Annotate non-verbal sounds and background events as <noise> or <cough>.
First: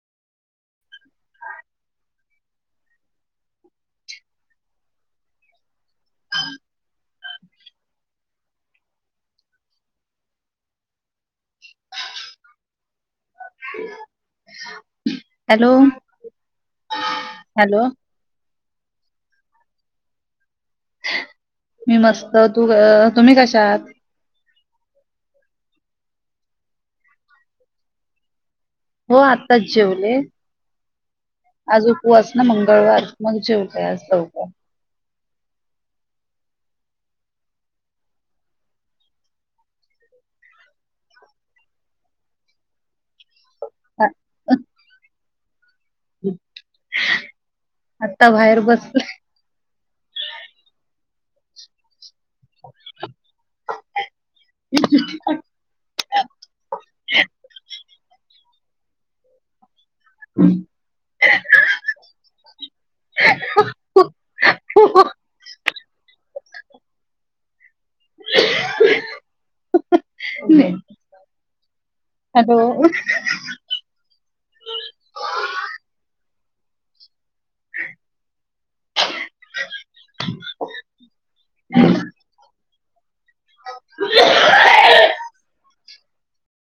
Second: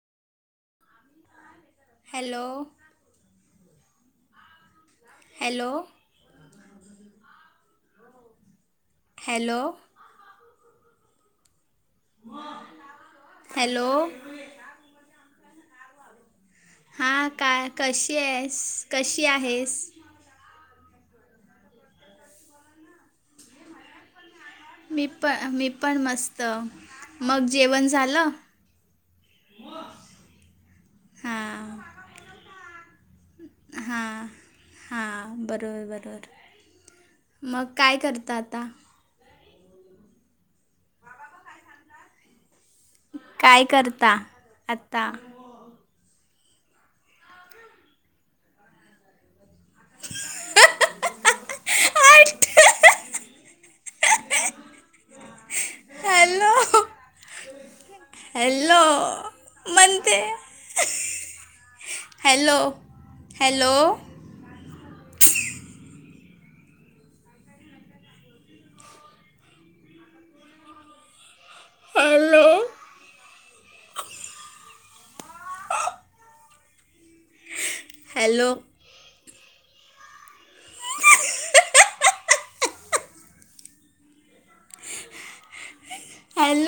Hello. Hello. Hello. <inaudible> Hello hello -हा काय hello कशी? <unintelligible> कशी आहेस मी मस्त तू-अ तुम्ही कशा आहात. मी प -मी पण मस्त मग जेवण झालं. हो आत्ताच हां जेवले-आज उपवास ना मंगळवार मग जेवले आज लवकर. हा बरोबर बरोबर मग काय करता आता काय करता आ- आता <inaudible> आता बाहेर बसल. <inaudible> <inaudible> <inaudible> हॅलो. <inaudible> हॅलो? म्हणते हॅलो हॅलो. हो. <unintelligible> नाही. हॅलो? <inaudible> हॅलो. <unintelligible> <unintelligible> <unintelligible>